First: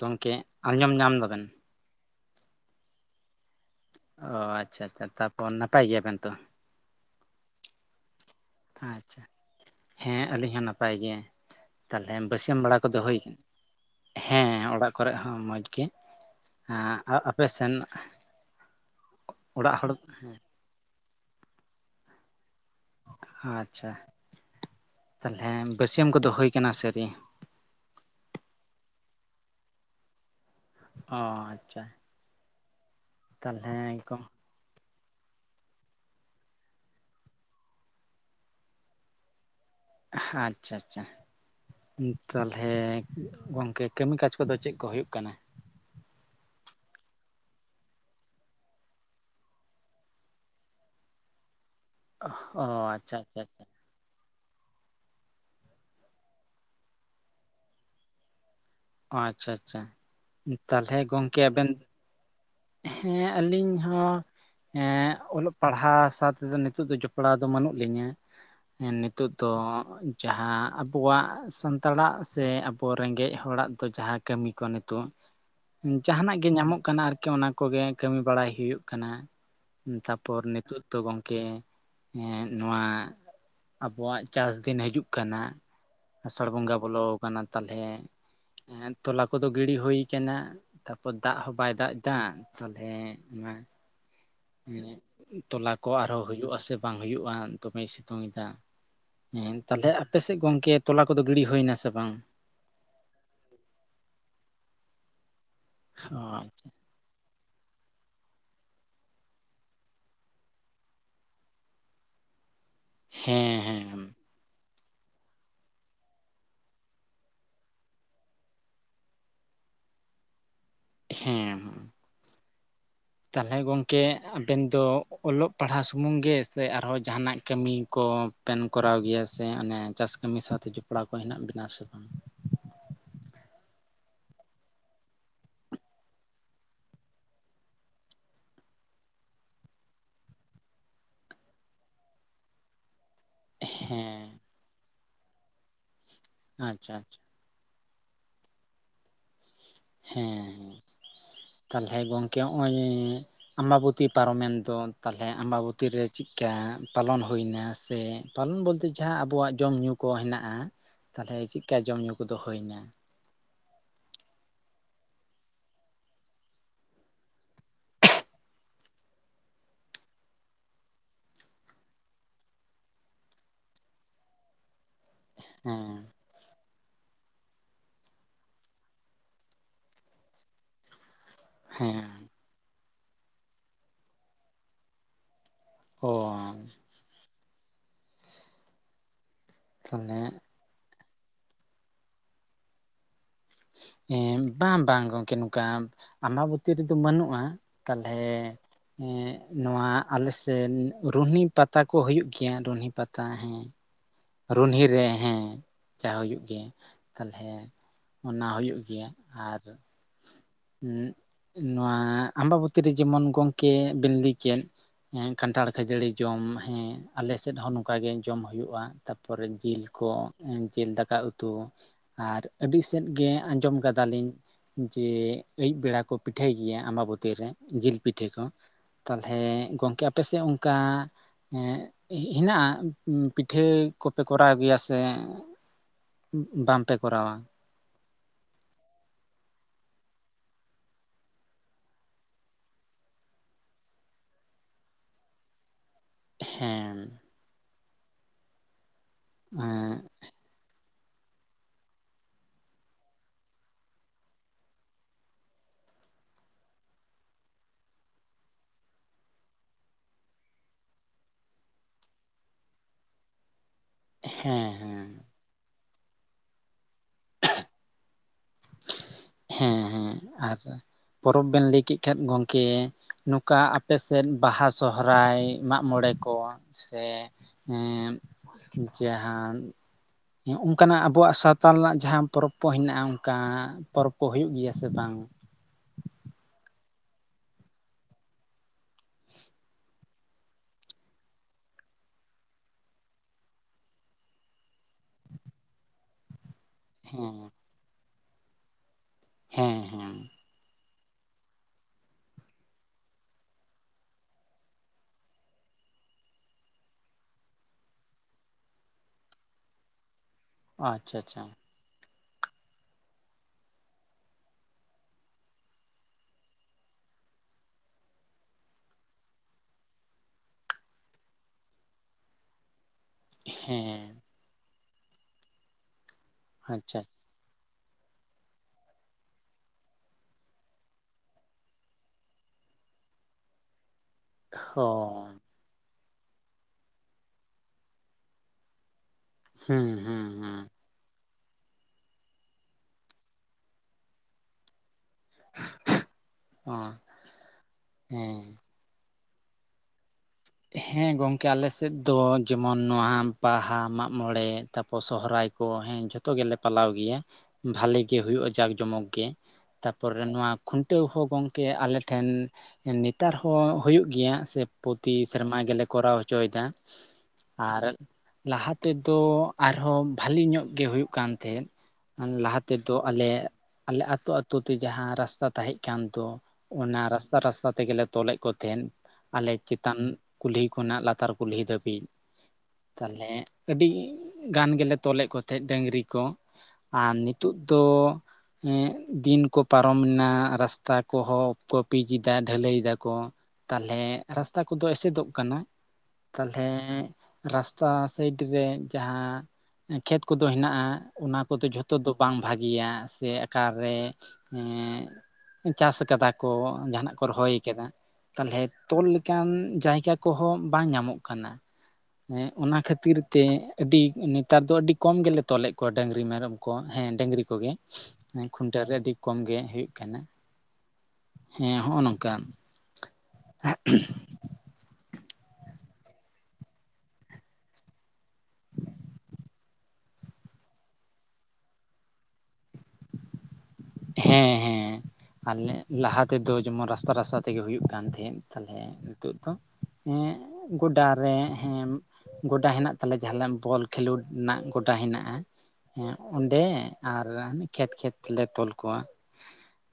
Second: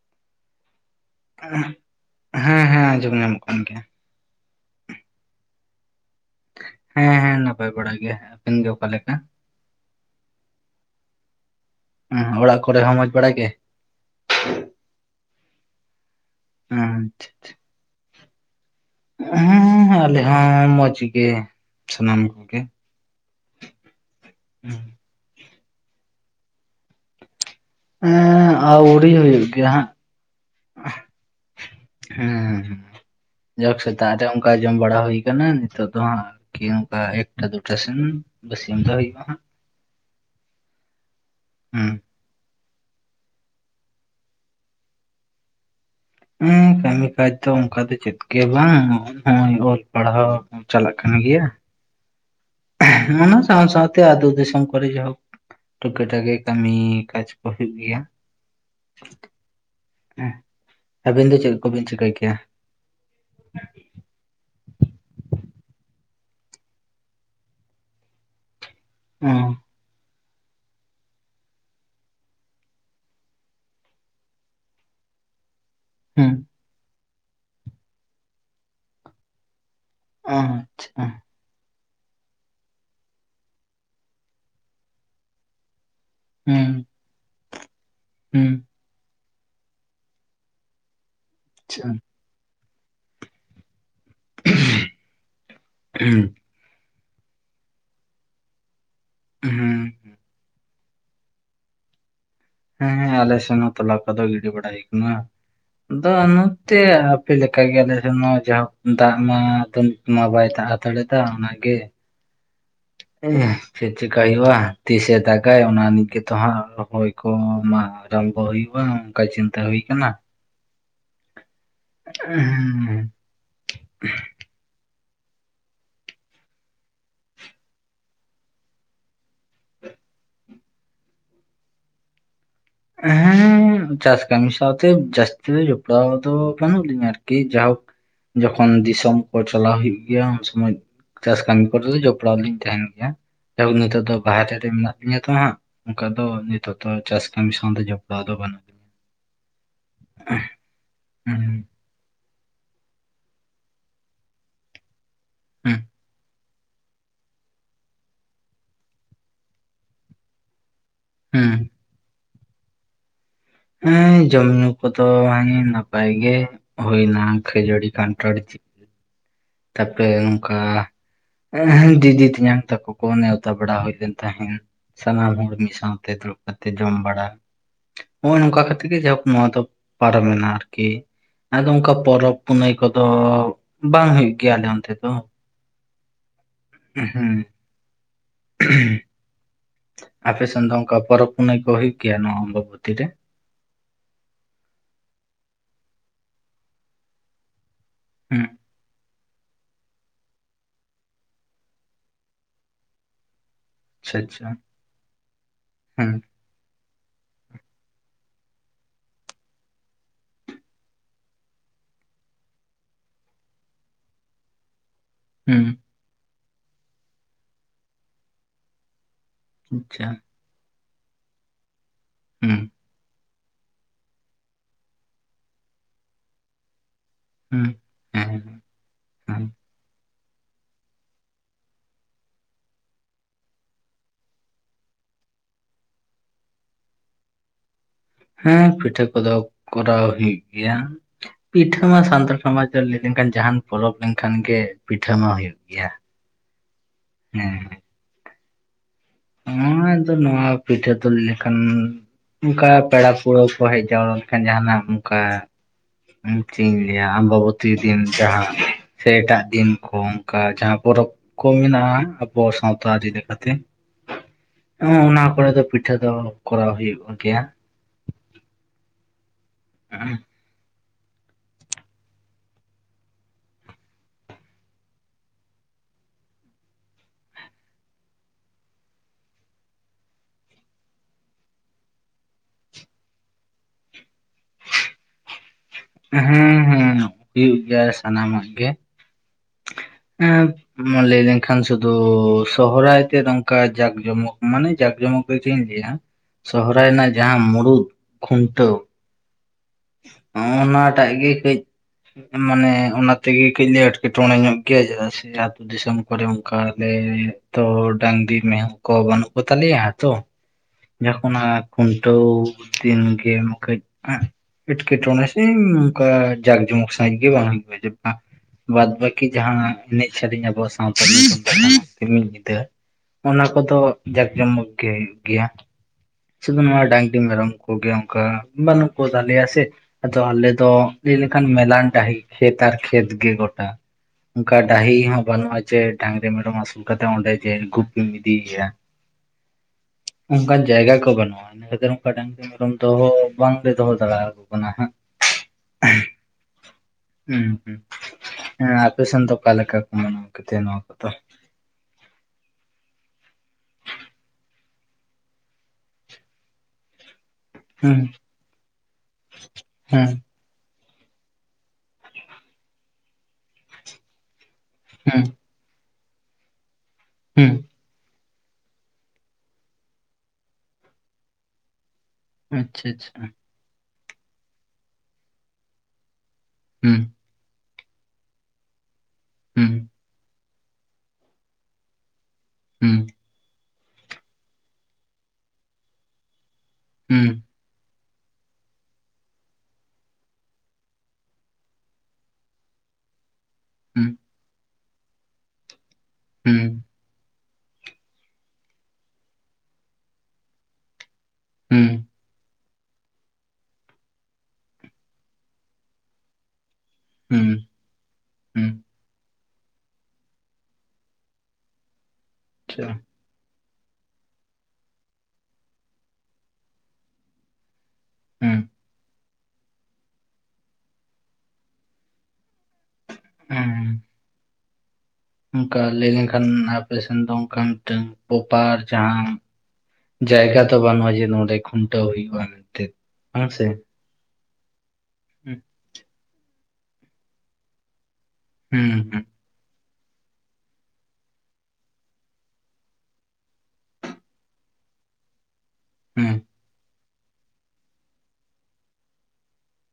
ᱜᱚᱝᱠᱮ ᱟᱸᱡᱚᱢ ᱧᱟᱢ ᱫᱟᱢ᱾ ᱦᱮᱸ ᱦᱮᱸ ᱟᱸᱡᱚᱢ ᱧᱟᱢᱚᱜ ᱠᱟᱱ ᱜᱮᱭᱟ᱾ ᱚᱻ ᱟᱪᱪᱷᱟ-ᱟᱪᱪᱷᱟ ᱛᱟᱯᱚᱨᱮ ᱱᱟᱯᱟᱭ ᱜᱮᱭᱟᱵᱮᱱ ᱛᱚ᱾ ᱦᱮᱸ ᱱᱟᱯᱟᱭ ᱵᱟᱲᱟ ᱜᱮ ᱦᱮᱸ᱾ ᱟᱪᱪᱷᱟ ᱦᱮᱸ ᱟᱹᱞᱤᱧ ᱦᱚᱸ ᱱᱟᱯᱟᱭ ᱜᱮ᱾ ᱛᱟᱦᱚᱞᱮ ᱦᱮᱸ ᱵᱟᱹᱥᱭᱢ ᱚᱲᱟᱜ ᱠᱚᱨᱮ ᱵᱟᱲᱟ ᱠᱚ ᱦᱚᱸ ᱫᱚ ᱢᱚᱸᱡᱽ ᱦᱩᱭ ᱵᱟᱲᱟ ᱮᱱᱟ᱾ ᱜᱮ? ᱦᱮᱸ ᱚᱲᱟᱜ ᱠᱚᱨᱮᱜ ᱦᱚᱸ ᱢᱚᱡᱽ ᱜᱮ, ᱦᱮᱸ ᱟ ᱟᱯᱮ ᱥᱮᱱ ᱚᱲᱟᱜ ᱦᱮᱸ ᱦᱚᱲ ᱟᱞᱮ ᱦᱚᱸ ᱢᱚᱡᱽ ᱜᱮ ᱥᱟᱱᱟᱢ ᱠᱚᱜᱮ᱾ ᱟᱪᱪᱷᱟ ᱛᱟᱦᱚᱞᱮ ᱵᱟᱹᱥᱭᱟᱹᱢ ᱠᱚᱫᱚ ᱦᱩᱭ ᱠᱟᱱᱟ ᱥᱟᱹᱨᱤ? ᱦᱩᱸ ᱟᱣᱨᱤ ᱦᱩᱭᱩᱜ ᱜᱮᱭᱟ ᱾ ᱚᱸ ᱟᱪᱪᱷᱟ᱾ ᱦᱩᱸ - ᱦᱩᱸ ᱛᱟᱦᱚᱞᱮ ᱡᱚᱵ ᱥᱮᱛᱟᱼᱜ ᱠᱚ ᱠᱚᱨᱮ ᱚᱸᱠᱟ ᱠᱟ ᱡᱚᱢ ᱵᱟᱲᱟ ᱦᱩᱭ ᱟᱠᱟᱱᱟ, ᱱᱤᱛᱚᱜ ᱫᱚ ᱦᱟᱜ ᱠᱤ ᱚᱝᱠᱟ ᱮᱠᱴᱟ ᱫᱩᱴᱟ ᱥᱮᱱ ᱵᱟᱹᱥᱭᱟᱢ ᱫᱚ ᱦᱩᱭᱼᱟ ᱦᱟᱜ᱾ ᱟᱪᱪᱷᱟ - ᱟᱪᱪᱷᱟ ᱦᱩᱸ ᱛᱟᱦᱚᱞᱮ ᱜᱚᱝᱠᱮ ᱠᱟᱹᱢᱤ ᱠᱟᱡᱽ ᱠᱚᱼᱫᱚ ᱪᱮᱫ ᱠᱚ ᱦᱩᱭᱩᱜ ᱠᱟᱱᱟ ᱾ ᱦᱩᱸ ᱠᱟᱹᱢᱤ ᱠᱟᱡ ᱫᱚ ᱚᱱᱠᱟ ᱫᱚ ᱪᱮᱫ ᱜᱮ ᱵᱟᱝ, ᱱᱚᱳᱸᱭ ᱚᱞ ᱯᱟᱲᱦᱟᱣ ᱪᱟᱞᱟᱜ ᱠᱟᱱ ᱜᱮᱭᱟ᱾ [unintelligible] ᱚᱱᱟ ᱥᱟᱶ ᱟᱪᱪᱷᱟ - ᱥᱟᱶᱛᱮ ᱟ. ᱛᱩ ᱫᱤᱥᱚᱢ ᱠᱚᱨᱮ ᱡᱷᱚᱜ ᱴᱷᱩᱠᱟᱹ ᱴᱷᱟᱠᱮ ᱠᱟᱹᱢᱤ ᱠᱟᱡ ᱠᱚ ᱦᱩᱭᱩᱜ ᱜᱮᱭᱟ᱾ ᱟᱪᱪᱷᱟ ᱼ ᱟᱪᱪᱷᱟ ᱦᱮᱸ ᱛᱟᱦᱞᱮ ᱟᱵᱤᱱ ᱫᱚ ᱜᱚᱝᱠᱮ ᱪᱮᱫ ᱟᱵᱮᱱ᱾ ᱠᱚᱵᱤᱱ ᱪᱤᱠᱟᱹᱭ ᱜᱮᱭᱟ? ᱦᱮᱸ ᱟᱹᱞᱤᱧ ᱦᱚᱸ ᱦᱮᱸ ᱚᱞᱚᱜ ᱯᱟᱲᱦᱟᱜ ᱥᱟᱶᱛᱮ ᱫᱚ ᱱᱤᱛᱚᱜ ᱫᱚ ᱡᱚᱯᱲᱟᱣ ᱫᱚ ᱵᱟᱹᱱᱩᱜ ᱞᱤᱧᱟ᱾ ᱦᱮᱸ ᱱᱤᱛᱳ ᱚ ᱫᱚ ᱡᱟᱦᱟᱸ ᱟᱵᱚᱣᱟᱜ ᱥᱟᱱᱛᱟᱲᱟ-ᱜ ᱥᱮ ᱟᱵᱚ ᱨᱮᱸᱜᱮᱡ ᱦᱚᱲᱟᱜ ᱛᱚ ᱡᱟᱦᱟᱸ ᱠᱟᱹᱢᱤ ᱠᱚ ᱱᱤᱛᱚᱜ ᱦᱩᱸ ᱡᱟᱦᱟᱱᱟᱼᱜ ᱜᱮ ᱧᱟᱢᱚᱜ ᱠᱟᱱᱟ ᱟᱨᱠ ᱚᱱᱟ ᱠᱚᱜᱮ ᱠᱟᱹᱢᱤ ᱵᱟᱲᱟᱭ ᱦᱩᱭᱩᱜ ᱠᱟᱱᱟ᱾ ᱛᱟᱨᱯᱚᱨ ᱱᱤᱛᱚᱜ ᱫᱚᱚ ᱟᱪᱪᱷᱟ ᱜᱚᱝᱠᱮ ᱮᱸ ᱱᱚᱣᱟ ᱟᱵᱚᱣᱟᱜ ᱪᱟᱥ ᱫᱤᱱ ᱦᱤᱡᱩᱜ ᱠᱟᱱᱟ᱾ ᱟᱥᱟᱲ ᱵᱚᱸᱜᱟ ᱦᱩᱸ ᱵᱚᱞᱚ ᱠᱟᱱᱟ᱾ ᱛᱟᱞᱚᱞᱮ ᱦᱩᱸ ᱦᱮ ᱛᱚᱞᱟ ᱠᱚᱫᱚ ᱜᱤᱲᱤ ᱦᱩᱭ ᱠᱟᱱᱟ, ᱛᱟᱯᱚᱨ ᱫᱟᱜ ᱦᱚᱸ ᱵᱟᱭ ᱟᱪᱪᱷᱟ ᱫᱟᱜ ᱮᱫᱟ᱾ ᱥᱚᱞᱦᱮ ᱢᱟ ᱛᱚᱞᱟ ᱠᱚ ᱦᱩᱸ ᱟᱨᱦᱚᱸ ᱦᱩᱭᱩᱜ ᱟᱥᱮ ᱵᱟᱝ ᱦᱩᱭᱩᱜᱼᱟ᱾ ᱫᱚᱢᱮ ᱥᱤᱛᱩᱝ ᱮᱫᱟ᱾ ᱦᱮᱸ ᱦᱩᱸ ᱛᱟᱦᱞᱮ ᱟᱯᱮ ᱥᱮᱫ ᱜᱚᱝᱠᱮ ᱛᱚᱞᱟ ᱠᱚᱫᱚ ᱜᱤᱰᱤ ᱦᱩᱭᱮᱱᱟ ᱥᱮ ᱵᱟᱝ? ᱦᱮᱸ ᱟᱞᱮ ᱥᱮᱱ ᱦᱚᱸ ᱛᱚᱞᱟ ᱠᱚᱫᱚ ᱜᱤᱰᱤ ᱵᱟᱲᱟ ᱦᱩᱭ ᱠᱟᱱᱟ ᱾ ᱟᱫᱚ ᱚ ᱟᱪᱪᱷᱟ ᱱᱚᱛᱮ ᱟᱯᱮᱞᱮᱠᱟ ᱜᱮ ᱟᱞᱮ ᱥᱮ ᱢᱟ ᱡᱟᱦᱳᱠ ᱫᱟᱜ ᱢᱟ ᱛᱩᱫ ᱢᱟ ᱵᱟᱭ ᱫᱟᱜ ᱦᱟᱛᱟᱲᱟ ᱚᱱᱟᱜᱮ ᱦᱮ ᱸ ᱦᱮᱸ ᱦᱮᱸ [unintelligible] ᱪᱤᱠᱟᱹᱭ ᱦᱩᱭᱩᱜᱼᱟ ᱛᱤᱥᱮ ᱫᱟᱜᱟᱭ ᱚᱱᱟ ᱱᱤᱡ ᱜᱮᱛᱚ ᱦᱟᱸᱜ ᱨᱚᱦᱚᱭ ᱠᱚ ᱟᱨᱟᱢᱵᱚ ᱦᱩᱭᱩᱜᱼᱟ᱾ ᱚᱱᱠᱟ ᱪᱤᱱᱛᱟᱹ ᱦᱩᱭ ᱟᱠᱟᱱᱟ᱾ ᱦᱮᱸ [unintelligible] ᱛᱟᱦᱚᱞᱮ ᱜᱚᱢᱠᱮ ᱟᱵᱮᱱ ᱫᱚ ᱚᱞᱚᱜ ᱯᱟᱲᱦᱟᱣ ᱥᱩᱢᱩᱝ ᱜᱮ ᱥᱮ ᱟᱨᱦᱚᱸ ᱡᱟᱦᱟᱱᱟᱜ ᱠᱟᱹᱢᱤ ᱠᱚᱵᱮᱱ ᱠᱚᱨᱟᱣ ᱜᱮᱭᱟ ᱥᱮ ᱥᱮ ᱚᱱᱮ ᱪᱟᱥ ᱠᱟᱹᱢᱤ ᱥᱟᱶᱛᱮ ᱡᱚᱯᱲᱟᱣ ᱠᱚ ᱦᱮᱱᱟᱜ ᱵᱮᱤᱱᱟ ᱥᱮ ᱵᱟᱝ? [unintelligible] ᱪᱟᱥ ᱠᱟᱹᱢᱤ ᱥᱟᱶᱛᱮ ᱡᱟᱹᱥᱛᱤ ᱫᱚ ᱡᱚᱯᱲᱟᱣ ᱫᱚ ᱵᱟᱹᱱᱩᱜ ᱞᱤᱧᱟ ᱟᱨᱠᱤ, ᱡᱟᱭᱦᱳᱠ ᱡᱚᱠᱷᱚᱱ ᱫᱤᱥᱚᱢ ᱠᱚ ᱪᱟᱞᱟᱣ ᱦᱩᱭᱩᱜ ᱜᱮᱭᱟ ᱩᱱ ᱥᱚᱢᱚᱭ ᱪᱟᱥ ᱠᱟᱹᱢᱤ ᱠᱚᱨᱮ ᱫᱚ ᱡᱚᱯᱲᱟᱣ ᱞᱤᱧ ᱛᱟᱦᱮᱱ ᱜᱮᱭᱟ᱾ ᱡᱟᱭᱦᱳᱠ ᱱᱤᱛᱚᱜ ᱫᱚ ᱦᱮᱸ ᱵᱟᱨᱮ ᱨᱮ ᱢᱮᱱᱟᱜ ᱞᱤᱧᱟ ᱛᱚ ᱦᱟᱸᱜ ᱚᱱᱠᱟ ᱫᱚ ᱱᱤᱛᱚᱜ ᱫᱚ ᱟᱪᱪᱷᱟ ᱟᱪᱪᱷᱟ ᱪᱟᱥ ᱠᱟᱢᱤ ᱥᱟᱶᱛᱮ ᱡᱚᱯᱲᱟᱣ ᱫᱚ ᱵᱟᱹᱱᱩᱜ ᱞᱤᱧᱟ ᱾ ᱦᱮᱸ ᱦᱩᱸ ᱛᱟᱦᱚᱞᱮ ᱜᱚᱢᱠᱮ ᱱᱚᱜᱼᱚᱭ ᱟᱢᱵᱟᱵᱩᱛᱤ ᱯᱟᱨᱚᱢᱮᱱ ᱫᱚ ᱛᱟᱦᱚᱞᱮ ᱦᱩᱸ ᱟᱢᱵᱟᱵᱚᱛᱤᱨᱮ ᱪᱮᱫ ᱪᱠᱟ ᱯᱟᱞᱚᱱ ᱦᱩᱭᱱᱟ ᱥᱮ ᱯᱟᱞᱚᱱ ᱵᱚᱞᱛᱮ ᱡᱟᱦᱟᱸ ᱟᱵᱚᱣᱟᱜ ᱡᱚᱢᱼᱧᱩ ᱠᱚ ᱦᱮᱱᱟᱜᱼᱟ, ᱛᱟᱦᱚᱞᱮ ᱦᱩᱸ ᱪᱮᱫᱠᱟ ᱡᱚᱢ ᱧᱩᱩ ᱠᱚ ᱫᱚᱦᱚᱭᱱᱟ? ᱦᱮᱸ ᱡᱚᱢ ᱧᱩᱩ ᱠᱚᱫᱚ ᱱᱟᱯᱟᱭ ᱜᱮ ᱦᱩᱭᱱᱟ ᱠᱷᱟᱹᱡᱲᱤ ᱠᱟᱱᱴᱲ ᱛᱟᱯᱨᱮ ᱱᱝᱠᱟ ᱦᱮ ᱫᱤᱫᱤ ᱛᱮᱧᱟᱝ ᱛᱟᱠᱚ ᱠᱚ ᱱᱮᱣᱛᱟ ᱵᱟᱲᱟ ᱦᱩᱭ ᱞᱮᱱ ᱛᱟᱦᱮᱸᱱ, ᱥᱟᱱᱟᱢ ᱦᱚᱲ ᱢᱤᱫ ᱦᱮᱸ ᱥᱟᱶᱛᱮ ᱫᱩᱲᱩᱵ ᱠᱟᱛᱮ ᱡᱚᱢ ᱵᱟᱲᱟ, ᱱᱚ-ᱚᱭ ᱱᱚᱝᱠᱟ ᱠᱟᱛᱮᱜ ᱜᱮ ᱡᱟᱭᱦᱳᱠ ᱱᱚᱣᱟ ᱫᱚ ᱯᱟᱨᱚᱢᱮᱱᱟ ᱟᱨᱠᱤ᱾ ᱟᱫᱚ ᱚᱱᱠᱟ ᱦᱮᱸ ᱯᱚᱨᱚᱵᱽ ᱯᱩᱱᱟᱹᱭ ᱠᱚᱫᱚ ᱵᱟᱝ ᱦᱩᱭᱩᱜ ᱜᱮᱭᱟ ᱟᱞᱮ ᱚᱱᱛᱮ ᱫᱚ᱾ [unintelligible] ᱦᱩᱸ ᱛᱟᱦᱚᱞᱮ ᱟᱯᱮ ᱥᱮᱫᱚ ᱚᱱᱠᱟ ᱯᱚᱨᱵ ᱯᱩᱱᱟᱹᱭ ᱠᱚ ᱦᱩᱭᱩᱜ ᱜᱮᱭᱟ ᱱᱚᱣᱟ ᱚᱢᱵᱚᱵᱚᱛᱤ ᱨᱮ? ᱦᱮᱸ ᱵᱟᱝ ᱵᱟᱝ ᱜᱚᱢᱠᱮ ᱱᱚᱝᱠᱟ ᱟᱢᱢᱟᱵᱚᱛᱤ ᱨᱮᱫᱚ ᱵᱟᱹᱱᱩᱜᱼᱟ᱾ ᱛᱟᱞᱚᱞᱮ ᱦᱮᱸ ᱱᱚᱣᱟ ᱟᱞᱮ ᱥᱮᱫ ᱨᱩᱦᱤ ᱯᱟᱛᱟ ᱠᱚ ᱦᱩᱭᱩᱜ ᱜᱮᱭᱟ ᱨᱩᱦᱤ ᱯᱟᱛᱟ ᱦᱮᱸ, ᱟᱪᱪᱷᱟ ᱟᱪᱪᱷᱟ ᱨᱩᱱᱦᱤ ᱨᱮ ᱦᱮᱸ ᱪᱟ ᱦᱮᱸ ᱦᱩᱭᱩᱜ ᱜᱮᱭᱟ, ᱛᱟᱦᱚᱞᱮ ᱚᱱᱟ ᱦᱩᱭᱩᱜ ᱜᱮᱭᱟ, ᱟᱨ ᱱᱚᱣᱟ ᱟᱢᱵᱟᱵᱚᱛᱤ ᱨᱮ ᱡᱮᱢᱚᱱ ᱜᱚᱝᱠᱮ ᱵᱤᱱᱞᱟᱭᱠᱮ ᱶᱟ ᱠᱮᱫ ᱦᱮ ᱦᱮᱸ ᱠᱟᱱᱴᱷᱟᱲ ᱠᱷᱟᱹᱡᱟᱹᱲᱤ ᱡᱚᱢ ᱦᱮᱸ ᱟᱞᱮ ᱥᱮᱫ ᱦᱚᱸ ᱱᱚᱝᱠᱟ ᱜᱮ ᱡᱚᱢ ᱦᱩᱭᱩᱜᱼᱟ᱾ [unintelligible] ᱡᱤᱞ ᱟᱪᱪᱷᱟ ᱠᱚ ᱡᱤᱞ ᱫᱟᱠᱟ ᱩᱛᱩ, ᱟᱨ ᱦᱮᱸ ᱟᱹᱰᱤ ᱥᱮᱫ ᱜᱮ ᱟᱸᱡᱚᱢ ᱠᱟᱫᱟ ᱞᱤᱧ ᱡᱮ ᱟᱹᱭᱩᱵ ᱵᱮᱲᱟ ᱠᱚ ᱯᱤᱴᱷᱟᱹᱭ ᱜᱮᱭᱟ ᱟᱵᱟᱵᱚᱛᱤᱨ ᱨᱮ ᱦᱮᱸ ᱡᱤᱞ ᱯᱤᱴᱷᱟᱹ ᱠᱚ᱾ ᱦᱮᱸ ᱛᱟᱦᱞᱮ ᱜᱚᱝᱠᱮ ᱟᱯᱮ ᱥᱮᱫ ᱚᱱᱠᱟ ᱦᱮᱱᱟᱜᱼᱟ ᱯᱤᱴᱷᱟᱹ ᱠᱚ ᱯᱮ ᱠᱚᱨᱟᱣ ᱜᱮᱭᱟ ᱥᱮ ᱵᱟᱝ ᱯᱮ ᱠᱚᱨᱟᱣᱟ? ᱦᱮᱸ ᱯᱤᱴᱷᱟᱹ ᱠᱚᱫᱚ ᱠᱚᱨᱟᱣ ᱦᱩᱭᱩᱜ ᱜᱮᱭᱟ᱾ ᱯᱤᱴᱷᱟᱹ ᱢᱟ ᱥᱟᱱᱛᱟᱲ ᱥᱚᱢᱟᱡ ᱨᱮ ᱞᱟᱹᱭ ᱞᱮᱱ ᱠᱷᱟᱱ ᱡᱟᱦᱟᱱ ᱯᱚᱨᱚᱵᱽ ᱞᱮᱱ ᱠᱷᱟᱱ ᱜᱮ ᱯᱤᱴᱷᱟᱹ ᱢᱟ ᱦᱳᱭᱳᱜ, ᱜᱮᱭᱟ᱾ ᱦᱮᱸ, ᱦᱮᱸ, [unintelligible] ᱱᱚᱣᱟ ᱯᱤᱴᱷᱟᱹ ᱛᱩᱞᱩᱡ ᱞᱮᱠᱷᱟᱱ ᱚᱱᱠᱟ ᱯᱮᱲᱟ ᱯᱟᱹᱲᱦᱟᱹ ᱠᱚ ᱦᱮᱡ ᱡᱟᱣᱨᱟ ᱞᱮᱱ ᱠᱷᱟᱱ ᱡᱟᱦᱱᱟᱜ ᱚᱱᱠᱟ ᱪᱮᱫ ᱤᱧ ᱞᱟᱹᱭᱼᱟ ᱟᱵᱟᱵᱚᱛᱤ ᱫᱤᱱ ᱡᱟᱸᱦᱟ ᱥᱮ ᱮᱴᱟᱜ ᱫᱤᱱ ᱠᱚ ᱚᱱᱠᱟ ᱡᱟᱸᱦᱟ ᱯᱚᱨᱚᱵᱽ ᱠᱚ ᱢᱮᱱᱟᱜᱼᱟ ᱟᱵᱚ ᱥᱟᱶᱛᱟ ᱟᱹᱨᱤ ᱞᱮᱠᱟ ᱛᱮ, ᱦᱮᱸ, ᱦᱮᱸ ᱚᱱᱟ ᱠᱚᱨᱮ ᱫᱚ ᱯᱤᱴᱷᱟᱹ ᱫᱚ ᱠᱚᱨᱟᱣ ᱦᱩᱭᱩᱜ ᱜᱮᱭᱟ᱾ ᱦᱮᱸ ᱦᱮᱸ ᱟᱨ ᱯᱚᱨᱚᱵᱽ ᱵᱮᱱ ᱞᱟᱹᱭ ᱠᱮᱫ ᱠᱷᱟᱱ ᱜᱚᱝᱠᱮ ᱱᱚᱝ ᱠᱟ ᱟᱯ ᱥᱮᱫ ᱵᱟᱦᱟ ᱥᱚᱦᱚᱨᱟᱭ ᱢᱟᱜ ᱢᱚᱬᱮ ᱠᱚ ᱥᱮᱼᱼ ᱦᱮᱸ ᱡᱟᱦᱟᱱ, ᱚᱱᱠᱟ ᱱᱟᱜ ᱟᱵᱚᱣᱟᱜ ᱥᱟᱶᱛᱟ ᱨᱮᱱᱟᱜ ᱡᱟᱦᱟ ᱯᱚᱨᱚᱵᱽ ᱠᱚ ᱦᱮᱱᱟᱜᱼᱟ᱾ ᱚᱱᱠᱟ ᱯᱚᱨᱚᱵᱽ ᱠᱚ ᱦᱳᱭᱳᱜ ᱜᱮᱭᱟ ᱥᱮ ᱵᱟᱝ? ᱦᱮᱸ ᱦᱮᱸ ᱦᱩᱭᱩᱜ ᱜᱮᱭᱟ ᱥᱟᱱᱟᱢ ᱟᱜ ᱜᱮ, ᱮᱸ [inaudible] ᱞᱟᱹᱭ ᱞᱮᱱ ᱠᱷᱟᱱ ᱥᱩᱫᱷᱩ ᱥᱚᱦᱚᱨᱟᱭ ᱛᱮ ᱱᱚᱝᱠᱟ ᱡᱟᱸᱠ ᱡᱚᱢᱚᱠ ᱢᱟᱱᱮ ᱡᱟᱸᱠ ᱡᱚᱢᱚᱠᱼᱼ ᱪᱮᱫ ᱤᱧ ᱞᱟᱹᱭᱼᱟ ᱥᱚᱦᱚᱨᱟᱭ ᱨᱮᱱᱟᱜ ᱦᱮᱸ ᱡᱟᱸᱦᱟ ᱢᱩᱬᱩᱫ ᱠᱷᱩᱱᱴᱟᱹᱣ ᱦᱮᱸ ᱦᱮᱸ᱾ ᱚᱱᱟ ᱴᱟᱜ ᱜᱮ ᱠᱟᱹᱡ ᱢᱟᱱᱮ ᱚᱱᱟ ᱛᱮ ᱜᱮ ᱠᱟᱹᱡ ᱟᱴᱼᱼ ᱮᱴᱠᱮᱴᱚᱸᱬᱮ ᱧᱚᱜ ᱜᱮᱭᱟ ᱪᱮᱫ ᱟᱜ ᱥᱮ ᱟ ᱟᱹᱛᱳ ᱫᱤᱥᱚᱢ ᱠᱚᱨᱮ ᱚᱱᱠᱟ ᱞᱮ ᱛᱚ ᱰᱟᱝᱨᱤ ᱢᱤᱼᱼ ᱠᱚ ᱵᱟᱹᱱᱩᱜ ᱠᱚ ᱛᱟᱞᱮᱭᱟ ᱛᱚ᱾ ᱟᱪᱪᱷᱟ ᱡᱚᱠᱷᱚ ᱟᱪᱪᱷᱟ ᱱᱟᱜ ᱠᱷᱩᱱᱴᱟᱹᱣ ᱫᱤᱱ ᱜᱮ ᱠᱟᱹᱡᱼᱼ ᱮᱴᱠᱮᱴᱚᱸᱬᱮ ᱥᱮ ᱚᱱᱠᱟ ᱡᱟᱸᱠ ᱡᱚᱢᱚᱠ ᱥᱟᱦᱤᱡ ᱜᱮ ᱵᱟᱝ ᱦᱩᱭᱩᱜᱼᱟᱼᱼ ᱵᱟᱫᱽ ᱵᱟᱹᱠᱤ ᱡᱟᱦᱟ ᱮᱱᱮᱡ ᱥᱮᱨᱮᱧ ᱟᱵᱚ ᱥᱟᱶᱛᱟ [unintelligible] ᱛᱮ ᱢᱤᱫ ᱧᱤᱫᱟᱹ ᱚᱱᱟ ᱠᱚᱫᱚ ᱦᱮᱸ ᱡᱟᱸᱠ ᱡᱚᱢᱚᱠ ᱜᱮ ᱦᱩᱭᱩᱜ ᱜᱮᱭᱟ᱾ ᱥᱩᱫᱩ ᱱᱚᱣᱟ ᱟᱪᱪᱷᱟ ᱰᱟᱝᱰᱤ ᱢᱮᱨᱚᱢ ᱠᱚᱜᱮ ᱚᱱᱠᱟ ᱵᱟᱹᱱᱩᱜ ᱠᱚ ᱛᱟᱞᱮᱭᱟ ᱥᱮᱼᱼ ᱟᱫᱚ ᱟᱞᱮ ᱫᱚ ᱞᱟᱹᱭ ᱞᱮ ᱠᱷᱟᱱ ᱢᱮᱞᱟᱱ ᱰᱟᱹᱦᱤ ᱠᱷᱮᱛ ᱟᱨ ᱠᱷᱮᱛ ᱜᱮ ᱜᱚᱴᱟ᱾ ᱚᱱᱠᱟ ᱰᱟᱹᱦᱤ ᱦᱚᱸ ᱵᱟᱹᱱᱩᱜᱼᱟ ᱡᱮ ᱰᱟᱝᱨᱤ ᱢᱮᱨᱚᱢ ᱟᱹᱥᱩᱞ ᱠᱟᱛᱮ ᱚᱸᱰᱮ ᱡᱮ ᱜᱩᱯᱤᱢ ᱤᱫᱤ ᱭᱟ ᱦᱮᱸ ᱦᱮᱸ᱾ ᱚᱱᱠᱟᱱ ᱡᱟᱭᱜᱟᱼᱼ [unintelligible] ᱵᱟᱹᱱᱩᱜᱼᱟ ᱤᱱᱟᱹ ᱠᱷᱟᱹᱛᱤᱨ ᱚᱱᱠᱟ ᱰᱟᱝᱨᱤ ᱢᱮᱨᱚᱢ ᱫᱚᱦᱚ ᱵᱟᱝ ᱞᱮ ᱫᱚᱦᱚ ᱫᱟᱲᱮ ᱟᱠᱚ ᱠᱟᱱᱟ ᱦᱟᱸᱜ [inaudible] ᱚᱸ ᱦᱩᱸ ᱦᱩᱸ ᱦᱮᱸ ᱟᱯᱮ ᱥᱮᱱ ᱫᱚ ᱚᱠᱟ ᱞᱮᱠᱟ ᱠᱚ ᱢᱟᱱᱟᱣᱟ? ᱦᱮᱸ ᱜᱚᱝᱠᱮᱼᱼ ᱜᱚᱝᱠᱮ ᱟᱞᱮ ᱥᱮᱫ ᱫᱚ ᱡᱮ ᱢᱚᱱ ᱱᱚᱣᱟ ᱵᱟᱦᱟ ᱢᱟᱜ ᱢᱚᱬᱮ ᱛᱟᱯᱚᱨ ᱥᱚᱦᱚᱨᱟᱭ ᱠᱚ ᱦᱮᱸᱼᱼ ᱛᱚ ᱜᱮᱞᱮ ᱯᱟᱞᱟᱣ ᱜᱮᱭᱟ ᱵᱷᱟᱞᱮ ᱦᱩᱸ ᱜᱮ ᱦᱳᱭᱳᱜᱼᱟ ᱡᱟᱸᱠ ᱡᱚᱢᱚᱠ ᱜᱮ ᱦᱩᱸ ᱛᱟᱯᱚᱨᱮ ᱱᱚᱣᱟ, ᱠᱷᱩᱱᱴᱟᱹᱣ ᱦᱚᱸ ᱜᱚᱝᱠᱮ ᱟᱞᱮ ᱴᱷᱮᱱ ᱱᱮᱛᱟᱨ ᱦᱚᱸ ᱦᱳᱭᱳᱜ ᱜᱮᱭᱟ ᱥᱮ ᱯᱚᱼᱼ ᱛᱤ ᱦᱩᱸ ᱥᱮᱨᱢᱟ ᱜᱮ ᱞᱮ ᱠᱚᱨᱟᱣ ᱦᱚᱪᱚᱭ ᱫᱟ, ᱦᱩᱸ᱾ ᱟᱨ ᱞᱟᱦᱟ ᱛᱮᱫᱚ ᱟᱨᱦᱚᱸ ᱵᱟᱹᱞᱤ ᱧᱚᱜ ᱜᱮ ᱦᱩᱭᱩᱜ ᱠᱟᱱ ᱛᱟᱦᱮᱸᱫ ᱞᱟᱦᱟ ᱟᱪᱪᱷᱟ ᱛᱮᱫᱚ ᱟᱪᱪᱷᱟ ᱟᱞᱮ ᱟᱞᱮ ᱟᱹᱛᱳ ᱟᱹᱛᱳ ᱛᱮ ᱡᱟᱸᱦᱟ ᱨᱟᱥ ᱛᱟ ᱛᱟᱦᱮᱸ ᱠᱟᱱ ᱫᱚ, ᱚᱱᱟ ᱦᱩᱸ ᱨᱟᱥᱛᱟ ᱨᱟᱥᱛᱟ ᱛᱮᱜᱮᱞᱮ ᱛᱚᱞᱮᱫ ᱠᱚ ᱛᱟᱦᱮᱸᱫ ᱟᱞᱮ ᱦᱩᱸ ᱪᱮᱼᱼ ᱠᱩᱞᱦᱤ ᱠᱷᱚᱱᱟᱜ ᱞᱟᱛᱟᱨ ᱠᱩᱞᱦᱤ ᱫᱷᱟᱹᱵᱤᱡ ᱦᱩᱸ ᱛᱟᱦᱚᱞᱮᱼᱼ ᱟᱹᱰᱤ ᱜᱟᱱ ᱜᱮᱞᱮ ᱛᱚᱞᱮᱫ ᱠᱚ ᱛᱟᱦᱮᱸᱫ ᱰᱟᱹᱝᱨᱤ ᱠᱚ ᱟᱨ ᱦᱩᱸ ᱱᱤᱛᱚᱜ ᱫᱚ, ᱦᱮᱸ ᱫᱤᱱ ᱠᱚ ᱯᱟᱨᱚᱢᱮᱱᱟ ᱨᱟᱥᱛᱟ ᱠᱚᱦᱚᱸ ᱠᱚ ᱯᱤᱡ ᱮᱫᱟ ᱰᱷᱟᱹᱞᱟᱹᱭ ᱮᱫᱟ ᱠᱚ ᱛᱟᱦᱚᱞᱮ ᱦᱩᱸ ᱨᱟᱥᱛᱟ ᱠᱚᱫᱚ ᱮᱥᱮᱫᱚᱜ ᱠᱟᱱᱟ ᱛᱟᱦᱚᱞᱮᱼᱼ ᱦᱩᱸ ᱨᱟᱥᱛᱟ ᱥᱟᱭᱤᱰ ᱨᱮ ᱡᱟᱦᱟᱸ ᱠᱷᱮᱛ ᱠᱚᱫᱚ ᱦᱮᱱᱟᱜᱼᱟ ᱚᱱᱟ ᱠᱚᱫᱚ ᱦᱩᱸ ᱡᱷᱚᱛᱚ ᱫᱚ ᱵᱟᱝᱼᱼ ᱵᱷᱟᱜᱤᱭᱟ ᱥᱮ ᱚᱠᱟ ᱨᱮ ᱪᱟᱥ ᱟᱠᱟᱫᱟᱼᱼ ᱠᱚ ᱡᱟᱦᱟᱱᱟᱜ ᱠᱚ ᱦᱩᱸ ᱨᱚᱦᱚᱭ ᱟᱠᱟᱫᱟ ᱛᱟᱦᱚᱞᱮ ᱦᱩᱸ ᱛᱚᱞᱼᱼ ᱚᱱᱠᱟᱱ ᱡᱟᱭᱜᱟ ᱠᱚᱦᱚᱸ ᱵᱟᱝ ᱧᱟᱢᱚᱜ ᱠᱟᱱᱟ ᱦᱮᱸ ᱚᱱᱟ ᱟᱪᱪᱷᱟ ᱠᱷᱟᱹᱛᱤᱨᱼᱼ ᱛᱮ ᱟᱹᱰᱤ ᱱᱮᱛᱟᱨ ᱫᱚ ᱟᱹᱰᱤ ᱠᱚᱢ ᱜᱮᱞᱮ ᱛᱚᱞᱮᱫ ᱠᱚᱣᱟ ᱰᱟᱹᱝᱨᱤ ᱢᱮᱨᱚᱢ ᱠᱚ ᱦᱮᱸ ᱰᱟᱹᱝᱨᱤ ᱠᱚᱜᱮᱼᱼ ᱦᱮᱸ ᱦᱩᱸ ᱠᱷᱩᱱᱴᱟᱹᱣ ᱨᱮ ᱟᱹᱰᱤ ᱠᱚᱢ ᱜᱮ ᱦᱩᱭᱩᱜ ᱠᱟᱱᱟ ᱦᱮᱸ ᱦᱚᱜ-ᱚ ᱱᱚᱝᱠᱟ, ᱦᱩᱸ [unintelligible] ᱚᱱᱠᱟ ᱞᱟᱹᱭ ᱞᱮᱱᱠᱷᱟᱱ ᱟᱯᱮ ᱥᱮᱱ ᱫᱚ ᱚᱱᱠᱟ ᱢᱤᱫᱴᱟᱱ ᱯᱚᱯᱟᱨ ᱡᱟᱦᱟᱸ ᱡᱟᱭᱜᱟ ᱫᱚ ᱵᱟᱹᱱᱩᱜᱼᱟ ᱡᱮ ᱱᱚᱰᱮ ᱠᱷᱩᱱᱴᱟᱹᱣ ᱦᱩᱭᱩᱜᱼᱟ ᱢᱮᱱᱛᱮ ᱵᱟᱝ ᱥᱮ? ᱦᱮᱸ ᱦᱮᱸ ᱦᱩᱸ ᱟᱞᱮ ᱞᱟᱦᱟ ᱛᱮᱫᱚ ᱡᱮᱢᱚᱱ ᱨᱟᱥᱛᱟ ᱨᱟᱥᱛᱟ ᱛᱮᱜᱮ ᱦᱩᱭᱩᱜ ᱠᱟᱱ ᱛᱟᱦᱮᱸᱫ᱾ ᱛᱟᱦᱞᱮ ᱦᱩᱸ ᱱᱤᱛᱚᱜ ᱫᱚ ᱦᱮᱸ ᱜᱚᱰᱟ ᱨᱮ ᱦᱮᱸᱼᱼ ᱜᱚᱰᱟ ᱦᱮᱱᱟᱜ ᱛᱟᱞᱮ ᱭᱟ ᱡᱟᱦᱟᱸ ᱵᱚᱞ ᱠᱷᱮᱞᱳᱰ ᱨᱮᱱᱟᱜ ᱜᱚᱰᱟ ᱦᱮᱱᱟᱜ-ᱟ᱾ ᱦᱮᱸ ᱦᱩᱸ ᱚᱸᱰᱮ ᱟᱨ ᱠᱷᱮᱛ ᱠᱷᱮᱛ ᱛᱮ ᱞᱮ ᱛᱚᱞ ᱠᱚᱣᱟ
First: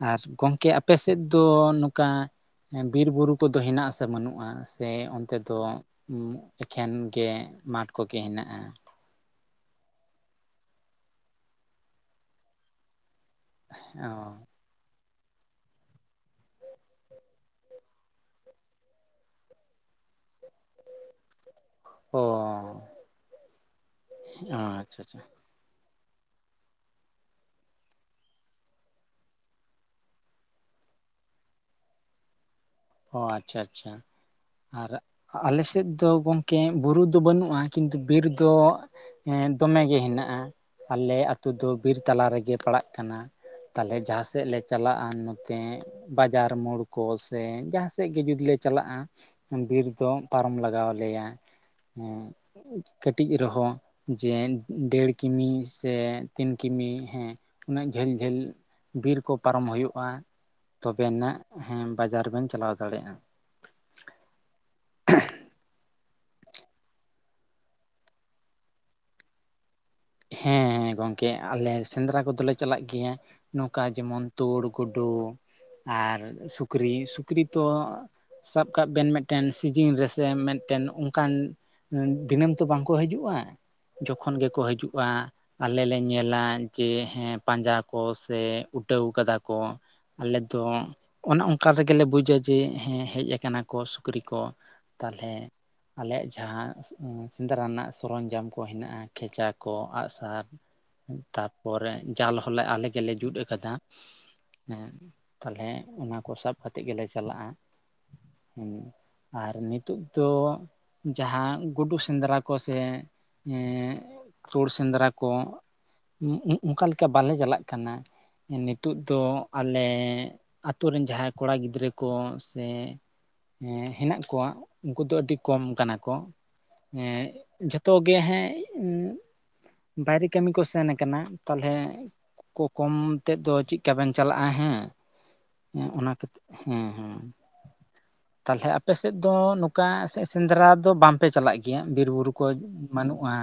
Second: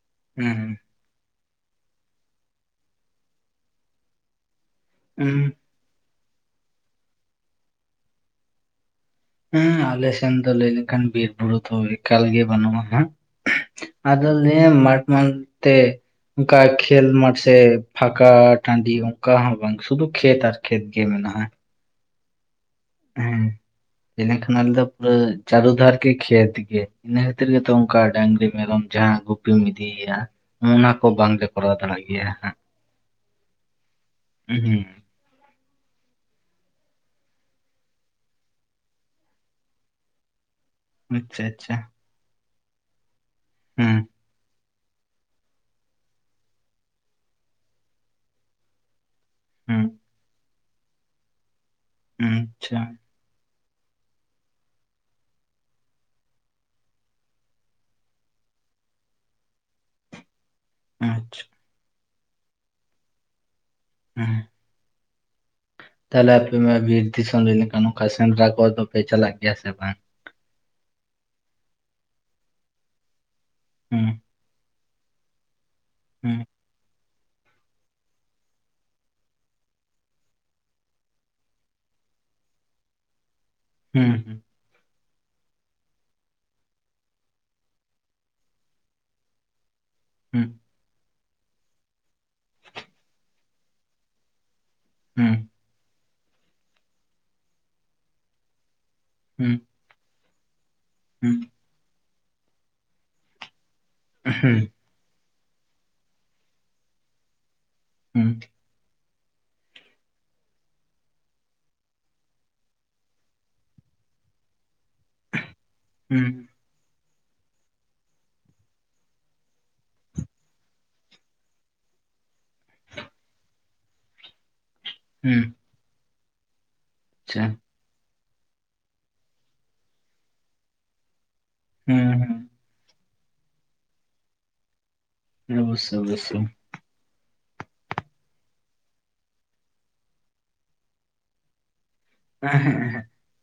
ᱟᱨ ᱜᱚᱝᱠᱮ ᱦᱩᱸ ᱟᱯᱮ ᱥᱮᱫ ᱫᱚ ᱱᱚᱝ ᱠᱟ ᱵᱤᱨ ᱵᱩᱨᱩ ᱠᱚ ᱫᱚ ᱦᱮᱱᱟᱜ-ᱟ ᱥᱮ ᱵᱟᱹᱱᱩᱜ-ᱟ᱾ ᱥᱮ ᱚᱱᱛᱮ ᱦᱩᱸ ᱫᱚ ᱮᱠᱷᱮᱱ ᱜᱮ ᱢᱟᱴᱷ ᱠᱚ ᱜᱮ ᱦᱮᱱᱟᱜ-ᱟ᱾ ᱦᱮᱸ ᱟᱞᱮ ᱥᱮᱱ ᱫᱚ ᱞᱟᱹᱭ ᱞᱮ ᱠᱷᱟᱱ ᱵᱤᱨ ᱵᱩᱨᱩ ᱫᱚ ᱮᱠᱟᱞ ᱜᱮ ᱵᱟᱹᱱᱩᱜ-ᱟ ᱦᱟᱸᱜ ᱟᱫᱚ ᱞᱟᱹᱭ ᱟᱢ ᱢᱟᱴᱷ ᱢᱟᱴᱷ ᱛᱮ ᱚᱱᱠᱟ ᱠᱷᱮᱞ ᱢᱟᱴ ᱥᱮ ᱯᱷᱟᱠᱟ ᱴᱟᱹᱰᱤ ᱚᱱᱠᱟ ᱦᱚᱸ ᱵᱟᱝ ᱥᱩᱫᱷᱩ ᱠᱷᱮᱛ ᱟᱨ ᱠᱷᱮᱛ ᱜᱮ ᱢᱮᱱᱟᱜ-ᱟ᱾ ᱚ ᱦᱮᱸ ᱠᱷᱟᱱ ᱚ ᱟᱞᱮ ᱫᱚ ᱟᱪᱪᱷᱟ ᱯᱩᱨᱟᱹ ᱟᱪᱪᱷᱟ ᱪᱟᱨᱤ ᱫᱷᱟᱨ ᱜᱮ ᱠᱷᱮᱛ ᱜᱮ ᱤᱱᱟᱹ ᱠᱷᱟᱹᱛᱤᱨ ᱜᱮ ᱛᱚ ᱚᱱᱠᱟ ᱰᱟᱹᱝᱨᱤ ᱢᱮᱨᱚᱢ ᱡᱟᱦᱟᱸ ᱜᱩᱯᱤᱢ ᱤᱫᱤᱮᱭᱟ ᱚᱱᱟ ᱠᱚ ᱵᱟᱝ ᱞᱮ ᱠᱚᱨᱟᱣ ᱫᱟᱲᱮ ᱭᱟᱜ ᱜᱮᱭᱟ ᱦᱟᱸᱜ ᱚ ᱟᱪᱪᱷᱟ ᱟᱪᱪᱷᱟ ᱟᱨ ᱦᱩᱸ ᱟᱞᱮ ᱥᱮᱫ ᱫᱚ ᱜᱚᱝᱠᱮ ᱵᱩᱨᱩ ᱫᱚ ᱵᱟᱹᱱᱩᱜ-ᱟ ᱠᱤᱱᱛᱩ ᱵᱤᱨ ᱫᱚ ᱦᱮᱸ ᱫᱚᱢᱮ ᱜᱮ ᱦᱮᱱᱟᱜ-ᱟ᱾ ᱟᱞᱮ ᱟᱪᱪᱷᱟ ᱟᱛᱳ ᱫᱚ ᱟᱪᱪᱷᱟ ᱵᱤᱨ ᱛᱟᱞᱟ ᱨᱮ ᱜᱮ ᱯᱟᱲᱟᱜ ᱠᱟᱱᱟ ᱦᱩᱸ ᱛᱟᱦᱞᱮ ᱡᱟᱦᱟᱸ ᱥᱮᱫ ᱞᱮ ᱪᱟᱞᱟᱜ-ᱟ ᱱᱚ ᱛᱮ ᱵᱟᱡᱟᱨ ᱢᱳᱲ ᱠᱚ ᱥᱮ ᱡᱟᱦᱟᱸ ᱥᱮᱫ ᱜᱮ ᱡᱩᱫᱤ ᱞᱮ ᱪᱟᱞᱟᱜ-ᱟ᱾ ᱦᱩᱸ ᱵᱤᱨ ᱫᱚ ᱯᱟᱨᱚᱢ ᱞᱟᱜᱟᱣ ᱟᱞᱮ ᱭᱟ ᱦᱮᱸ ᱦᱩᱸ ᱟᱪᱪᱷᱟ ᱠᱟᱹᱴᱤᱡ ᱠᱟᱹᱴᱤᱡ ᱨᱮ ᱦᱚᱸ ᱡᱮ ᱰᱮᱲ ᱠᱤᱢᱤ ᱥᱮ ᱛᱤᱱ ᱠᱤᱢᱤ ᱦᱮᱸ ᱩᱱᱟᱹᱜ ᱡᱷᱟᱹᱞ ᱡᱷᱟᱹᱞ ᱵᱤᱨ ᱠᱚ ᱯᱟᱨᱚᱢ ᱦᱩᱭᱩᱜ-ᱟ᱾ ᱛᱚᱵᱮ ᱭᱮ ᱱᱟᱜ ᱟᱪᱪᱷᱟ ᱦᱮᱸ ᱵᱟᱡᱟᱨ ᱵᱮᱱ ᱪᱟᱞᱟᱣ ᱫᱟᱲᱮᱭᱟᱜ-ᱟ᱾ ᱦᱮᱸ ᱛᱟᱦᱞᱮ ᱟᱯᱮ ᱢᱟ ᱵᱤᱨ ᱫᱤᱥᱚᱢ ᱞᱟᱹᱭ ᱞᱮ ᱠᱷᱟᱱ ᱱᱚᱝᱠᱟ ᱥᱮᱸᱫᱽᱨᱟ ᱠᱚ ᱫᱚ ᱯᱮ ᱪᱟᱞᱟᱜ ᱜᱮᱭᱟ ᱥᱮ ᱵᱟᱝ? ᱦᱮᱸ ᱜᱚᱝᱠᱮ ᱟᱞᱮ ᱥᱮᱸᱫᱽᱨᱟ ᱠᱚᱫᱚ ᱞᱮ ᱪᱟᱞᱟᱜ ᱜᱮ ᱭᱟ ᱱᱚᱝ ᱠᱟ ᱡᱮᱢᱚᱱ ᱚᱵᱚᱥᱥᱳᱭ ᱛᱩᱲ ᱜᱩᱰᱩ, ᱟᱨ ᱥᱩᱠᱨᱤ, ᱥᱩᱠᱨᱤ ᱛᱚ ᱥᱟᱵ ᱠᱟᱜ ᱵᱮᱱ ᱢᱤᱫ ᱴᱮᱱ ᱥᱤᱡᱤᱱ ᱨᱮ ᱥᱮ ᱢᱤᱫ ᱴᱮᱱ ᱚᱱᱠᱟᱱ ᱫᱤᱱᱟᱹᱢ ᱛᱚ ᱵᱟᱝ ᱠᱚ ᱦᱤᱡᱩᱜ-ᱟ ᱡᱚ ᱠᱷᱚᱱ ᱚᱵᱚᱥᱥᱳᱭ ᱜᱮ ᱠᱚ ᱦᱤᱡᱩᱜ-ᱟ᱾ ᱟᱞᱮ ᱞᱮ ᱧᱮᱞᱟ ᱡᱮ ᱦᱮᱸ ᱯᱟᱸᱡᱟ ᱠᱚ ᱥᱮ ᱩᱴᱟᱹᱣ ᱟᱠᱟᱫᱟ ᱠᱚ ᱟᱞᱮ ᱫᱚ ᱚᱱᱮ ᱚᱱᱠᱟ ᱨᱮ ᱜᱮ ᱞᱮ ᱵᱩᱡᱟ ᱡᱮ ᱦᱮᱸ ᱦᱮᱡ ᱟᱠᱟᱱᱟ ᱠᱚ ᱥᱩᱠᱨᱤ ᱠᱚ ᱛᱟᱦᱞᱮ ᱟᱞᱮ ᱭᱟᱜ ᱡᱟᱦᱟᱸ ᱥᱮᱸᱫᱽᱨᱟ ᱨᱮᱱᱟᱜ ᱥᱚᱨᱚᱢ ᱡᱟᱢ ᱠᱚ ᱦᱮᱱᱟᱜ-ᱟ ᱠᱷᱮᱸᱪᱟ ᱠᱚ ᱟᱜ-ᱥᱟᱨ, ᱛᱟᱨ ᱯᱚᱨᱮ ᱡᱟᱞ ᱦᱚᱸᱞᱮ ᱟᱞᱮ ᱜᱮ ᱞᱮ ᱡᱩᱛ ᱟᱠᱟᱫᱟ᱾ ᱦᱩᱸ ᱦᱮᱸ ᱛᱟᱦᱞᱮ ᱚᱱᱟ ᱠᱚ ᱥᱟᱵ ᱠᱟᱛᱮ ᱜᱮ ᱞᱮ ᱪᱟᱞᱟᱜ-ᱟ᱾ ᱦᱩᱸ ᱟᱨ ᱱᱤᱛᱳᱜ ᱫᱚ ᱡᱟᱦᱟᱸ ᱜᱩ ᱰᱩ ᱥᱮᱸᱫᱽᱨᱟ ᱠᱚ ᱥᱮ ᱮᱻ ᱛᱩᱲ ᱥᱮᱸᱫᱽᱨᱟ ᱠᱚ ᱚᱝᱠᱟ ᱞᱮᱠᱟ ᱵᱟᱞᱮ ᱪᱟᱞᱟᱜ ᱠᱟᱱᱟ᱾ ᱱᱤᱛᱚᱜ ᱫᱚ ᱟᱞᱮ ᱟᱛᱳ ᱨᱮᱱ ᱡᱟᱦᱟᱸᱭ ᱠᱚ ᱲᱟ ᱜᱤᱫᱽᱨᱟᱹ ᱠᱚ ᱥᱮ ᱮᱸ ᱦᱮᱱᱟᱜ ᱠᱚᱣᱟ᱾ ᱩᱝᱠᱩ ᱫᱚ ᱟᱹᱰᱤ ᱠᱚᱢ ᱠᱟᱱᱟ ᱠᱚ ᱡᱷᱚ ᱛᱚ ᱜᱮ ᱦᱮᱸ ᱵᱟᱭ ᱨᱮ ᱠᱟᱹᱢᱤ ᱠᱚ ᱥᱮᱱ ᱟᱠᱟᱱᱟ ᱛᱟᱞ ᱦᱮ ᱠᱚ ᱠᱚᱢ ᱮᱛᱮᱫ ᱫᱚ ᱪᱤᱜᱠᱟ ᱵᱮᱱ ᱪᱟᱞᱟᱜ-ᱟ ᱦᱮᱸ ᱚᱱᱟ ᱠᱷᱟᱹᱛ ᱦᱮᱸ ᱦᱮᱸ ᱛᱟᱞᱦᱮ ᱟᱯᱮ ᱥᱮᱫ ᱫᱚ ᱱᱚᱠᱟ ᱥᱮᱸᱫᱽᱨᱟ ᱫᱚ ᱵᱟᱢ ᱯᱮ ᱪᱟᱞᱟᱜ ᱜᱮᱭᱟ ᱵᱤᱨ ᱵᱩᱨᱩ ᱠᱚᱡ ᱵᱟᱹᱱᱩᱜ-ᱟ᱾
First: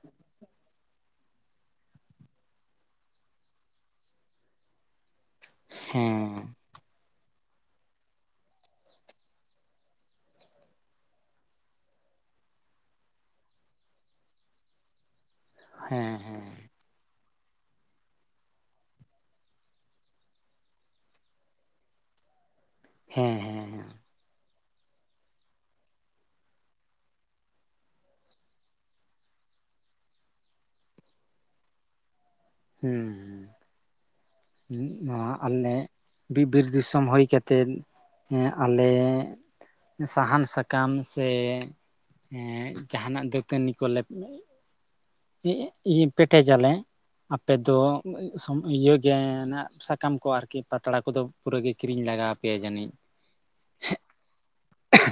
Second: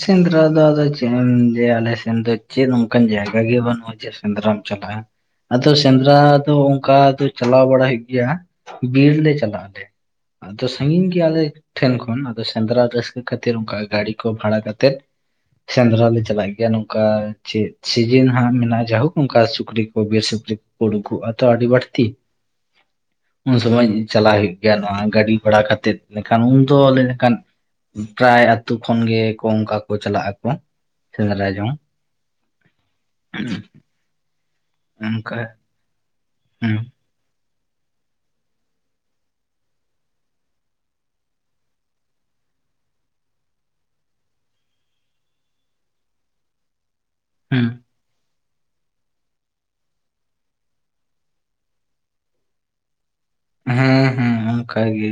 ᱥᱸᱫᱩᱨᱟ ᱫᱚ ᱟᱫᱚ ᱛᱮᱦᱮᱱ ᱡᱮ ᱟᱞᱮ ᱥᱮᱱ ᱫᱚ ᱪᱮᱫ ᱚᱝᱠᱟᱱ ᱡᱟᱭᱜᱟ ᱜᱮ ᱵᱟᱱᱩᱜ-ᱟ ᱪᱮᱫ ᱥᱮᱸᱫᱽᱨᱟᱢ ᱪᱟᱞᱟᱜ-ᱟ ᱟᱫᱚ ᱥᱮᱸᱫᱽᱨᱟ ᱦᱮᱸ ᱫᱚ ᱚᱝᱠᱟ ᱫᱚ ᱪᱟᱞᱟᱣ ᱵᱟᱲᱟ ᱦᱩᱭᱩᱜ ᱜᱮᱭᱟ ᱵᱤᱨ ᱞᱮ ᱪᱟᱞᱟᱜ ᱟᱞᱮ ᱟᱫᱚ ᱥᱟᱹᱜᱤᱧ ᱜᱮᱭᱟ ᱟᱞᱮ ᱴᱷᱮᱱ ᱠᱷᱚᱱ ᱟᱫᱚ ᱥᱮᱸᱫᱽᱨᱟ ᱨᱟᱹᱥᱠᱟᱹ ᱠᱷᱟᱹᱛᱤᱨ ᱚᱝᱠᱟ ᱜᱟᱹᱲᱤ ᱠᱚ ᱵᱷᱟᱲᱟ ᱠᱟᱛᱮᱫ ᱥᱮᱸᱫᱽᱨᱟ ᱦᱮᱸ ᱞᱮ ᱦᱮᱸ ᱪᱟᱞᱟᱜ ᱜᱮᱭᱟ ᱱᱚ ᱱᱚᱠᱟ ᱪᱮᱫ ᱥᱤᱡᱤᱱ ᱦᱟᱸᱜ ᱢᱮᱱᱟᱜ-ᱟ ᱡᱟᱭᱦᱳᱠ ᱚᱝᱠᱟ ᱥᱩᱠᱨᱤ ᱠᱚ ᱵᱤᱨ ᱥᱩᱠᱨᱤ ᱠᱚ ᱠᱚ ᱩᱰᱩᱠᱜ-ᱟ ᱛᱚ ᱟᱹᱰᱤ ᱵᱟᱲᱛᱤ ᱦᱮᱸ ᱩᱱ ᱦᱮᱸ ᱥᱚᱢᱚᱭ ᱪᱟᱞᱟᱜ ᱦᱩᱭᱩᱜ ᱜᱮᱭᱟ ᱱᱚᱣᱟ ᱜᱟᱹᱰᱤ ᱵᱷᱟᱲᱟ ᱠᱟᱛᱮᱫ ᱱᱮ ᱠᱷᱟᱱ ᱩᱱ ᱫᱚ ᱞᱮ ᱞᱮᱠᱟᱱ ᱯᱨᱟᱭ ᱟᱹᱛᱩᱼᱼ ᱠᱷᱚᱱ ᱜᱮ ᱠᱚ ᱚᱝᱠᱟ ᱠᱚ ᱪᱟᱞᱟᱜ ᱟᱠᱚ ᱥᱮᱸᱫᱽᱨᱟ ᱡᱚᱝᱼᱼ ᱦᱩᱸ ᱦᱩᱸ ᱱᱚᱣᱟ ᱚᱱᱠᱟ ᱟᱞᱮ ᱵᱤ ᱵᱤᱨ ᱦᱩᱸ ᱫᱤᱥᱚᱢ ᱦᱩᱭ ᱠᱟᱼᱼ ᱛᱮᱫ ᱟᱞᱮᱼᱼ ᱥᱟᱦᱟᱱ ᱥᱟᱠᱟᱢ ᱥᱮ ᱡᱟᱦᱟᱱᱟᱜ ᱫᱟᱹᱛᱟᱹᱱᱤ ᱠᱚ ᱞᱮᱼᱼ [unintelligible] ᱯᱮᱴᱮᱡᱟᱞᱮ ᱟᱯᱮ ᱦᱩᱸ ᱫᱚᱼᱼ [unintelligible] ᱥᱚᱢ ᱤᱭᱟᱹ ᱜᱮ ᱱᱟᱜ ᱥᱟᱠᱟᱢ ᱠᱚ ᱟᱨᱠᱤ ᱯᱟᱛᱲᱟ ᱠᱚᱫᱚ ᱯᱩᱨᱟᱹ ᱜᱮ ᱠᱤᱨᱤᱧ ᱞᱟᱜᱟᱣ ᱯᱮᱭᱟ ᱡᱟᱹᱱᱤᱡ ᱦᱮᱸ ᱦᱮᱸ ᱚᱝᱠᱟ ᱜᱮ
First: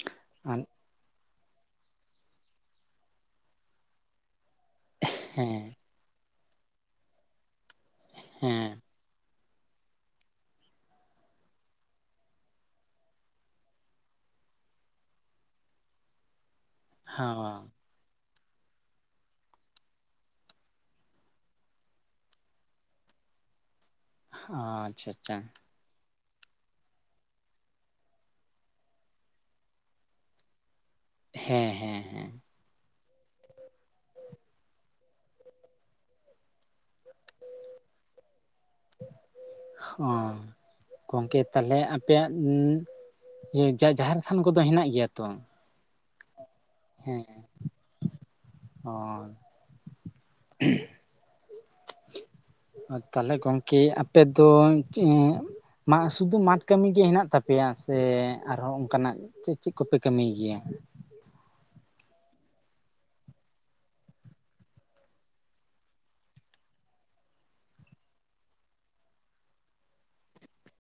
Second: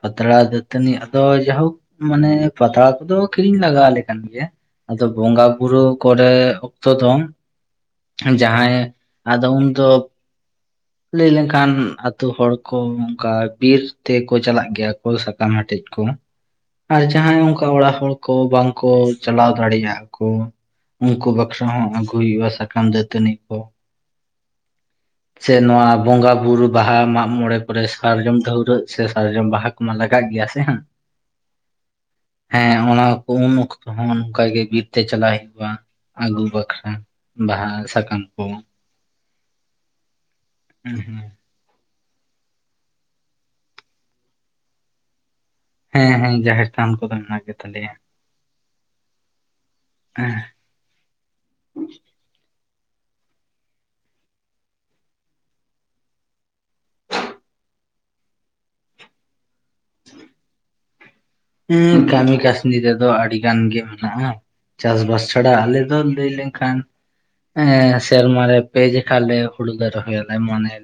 ᱯᱟᱛᱲᱟ ᱟᱨ ᱫᱟᱹᱛᱟᱹᱱᱤᱼᱼ ᱟᱫᱚ ᱡᱟᱦᱳᱠ ᱢᱟᱱᱮ ᱯᱟᱛᱲᱟ ᱠᱚᱫᱚ ᱠᱤᱨᱤᱧ ᱞᱟᱜᱟᱣ ᱟᱞᱮ ᱠᱟᱱ ᱜᱮᱭᱟ ᱟᱫᱚ ᱵᱚᱸᱜᱟ ᱦᱮᱸ ᱵᱩᱨᱩᱼᱼ ᱠᱚ ᱨᱮ ᱚᱠᱛᱚ ᱫᱚ ᱦᱮᱸ ᱡᱟᱦᱟᱸᱭ ᱟᱫᱚ ᱩᱱ ᱫᱚᱼᱼ ᱞᱟᱹᱭ ᱞᱮᱱ ᱠᱷᱟᱱ ᱟᱛᱳ ᱦᱚᱲ ᱠᱚ ᱚᱝᱠᱟ ᱵᱤᱨ ᱛᱮ ᱠᱚ ᱪᱟᱞᱟᱜ ᱜᱮᱭᱟ ᱠᱚ ᱥᱟᱠᱟᱢ ᱦᱟᱴᱮᱡ ᱠᱚᱼᱼ ᱟᱨ ᱡᱟᱦᱟᱸᱭ ᱦᱚᱸ ᱚᱝᱠᱟ ᱚᱲᱟᱜ ᱦᱚᱲ ᱠᱚ ᱵᱟᱝ ᱠᱚ ᱪᱟᱞᱟᱣ ᱫᱟᱲᱮ ᱭᱟᱜ ᱠᱚ ᱩᱱᱠᱩ ᱵᱟᱠᱷᱨᱟ ᱦᱚᱸ ᱟᱹᱜᱩᱭ ᱦᱩᱭᱩᱜ-ᱟ ᱥᱟᱠᱟᱢ ᱫᱟᱹᱛᱟᱹᱱᱤ ᱠᱚ ᱟᱪᱪᱷᱟ ᱟᱪᱪᱷᱟ ᱥᱮ ᱱᱚᱣᱟ ᱵᱚᱸᱜᱟ ᱵᱩᱨᱩᱼᱼ ᱵᱟᱦᱟ ᱢᱟᱜ ᱢᱚᱬᱮ ᱠᱚ ᱨᱮ ᱥᱟᱨᱡᱚᱢ ᱰᱷᱟᱹᱣᱨᱟᱹᱜ ᱥᱮ ᱥᱟᱨᱡᱚᱢ ᱵᱟᱦᱟ ᱠᱚᱢᱟ ᱞᱟᱜᱟᱜ ᱜᱮᱭᱟ ᱥᱮ ᱦᱟᱸᱜᱼᱼ ᱦᱮᱸ ᱦᱮᱸ ᱦᱮᱸ ᱦᱮᱸ ᱚᱱᱟ ᱠᱚ ᱩᱱ ᱚᱠᱛᱚ ᱦᱚᱸ ᱱᱚᱝᱠᱟ ᱜᱮ ᱵᱤᱨ ᱛᱮ ᱪᱟᱞᱟᱜ ᱦᱩᱭᱩᱜ-ᱟ ᱟᱹᱜᱩ ᱵᱟᱠᱷᱨᱟ ᱵᱟᱦᱟ ᱥᱟᱠᱟᱢ ᱠᱚᱼᱼ ᱚ ᱜᱚᱝᱠᱮ ᱛᱟᱞᱦᱮ ᱟᱯᱮᱭᱟᱜ ᱡᱟ ᱡᱟᱦᱮᱨ ᱛᱷᱟᱱ ᱠᱚ ᱫᱚ ᱦᱮᱱᱟᱜ ᱜᱮᱭᱟ ᱛᱚᱼᱼ ᱦᱮᱸ ᱦᱮᱸ ᱡᱟᱦᱮᱨ ᱛᱷᱟᱱ ᱠᱚ ᱫᱚ ᱦᱮᱱᱟᱜ ᱜᱮᱛᱟ ᱞᱮᱭᱟ ᱚᱸᱻ [unintelligible] [unintelligible] [unintelligible] ᱛᱟᱦᱞᱮ ᱜᱚᱝᱠᱮ ᱟᱯᱮ ᱫᱚ [unintelligible] ᱢᱟ ᱥᱩᱫᱩ ᱢᱟᱴ ᱠᱟᱹᱢᱤ ᱜᱮ ᱦᱮᱱᱟᱜ ᱛᱟᱯᱮᱭᱟ ᱥᱮ ᱟᱨ ᱦᱚᱸ ᱚᱝᱠᱟ ᱱᱟᱜᱼᱼ ᱪᱮᱫ ᱪᱮᱫ ᱠᱚ ᱯᱮ ᱠᱟᱹᱢᱤᱭ ᱜᱮᱭᱟ? ᱩᱸ ᱠᱟᱹᱢᱤ ᱠᱟᱹᱥᱱᱤ ᱨᱮ ᱫᱚ ᱟᱹᱰᱤ ᱜᱟᱱ ᱜᱮ ᱢᱮᱱᱟᱜ-ᱟ ᱪᱟᱥ ᱵᱟᱥ ᱪᱷᱟᱲᱟ ᱟᱞᱮ ᱫᱚ ᱞᱟᱹᱭ ᱞᱮᱝ ᱠᱷᱟᱱᱼᱼ ᱮᱸ ᱥᱮᱨᱢᱟ ᱨᱮ ᱯᱮ ᱡᱮᱠᱷᱟ ᱞᱮ ᱦᱩᱲᱩ ᱞᱮ ᱨᱚᱦᱚ ᱭᱟᱞᱮ ᱢᱟᱱᱮᱼᱼ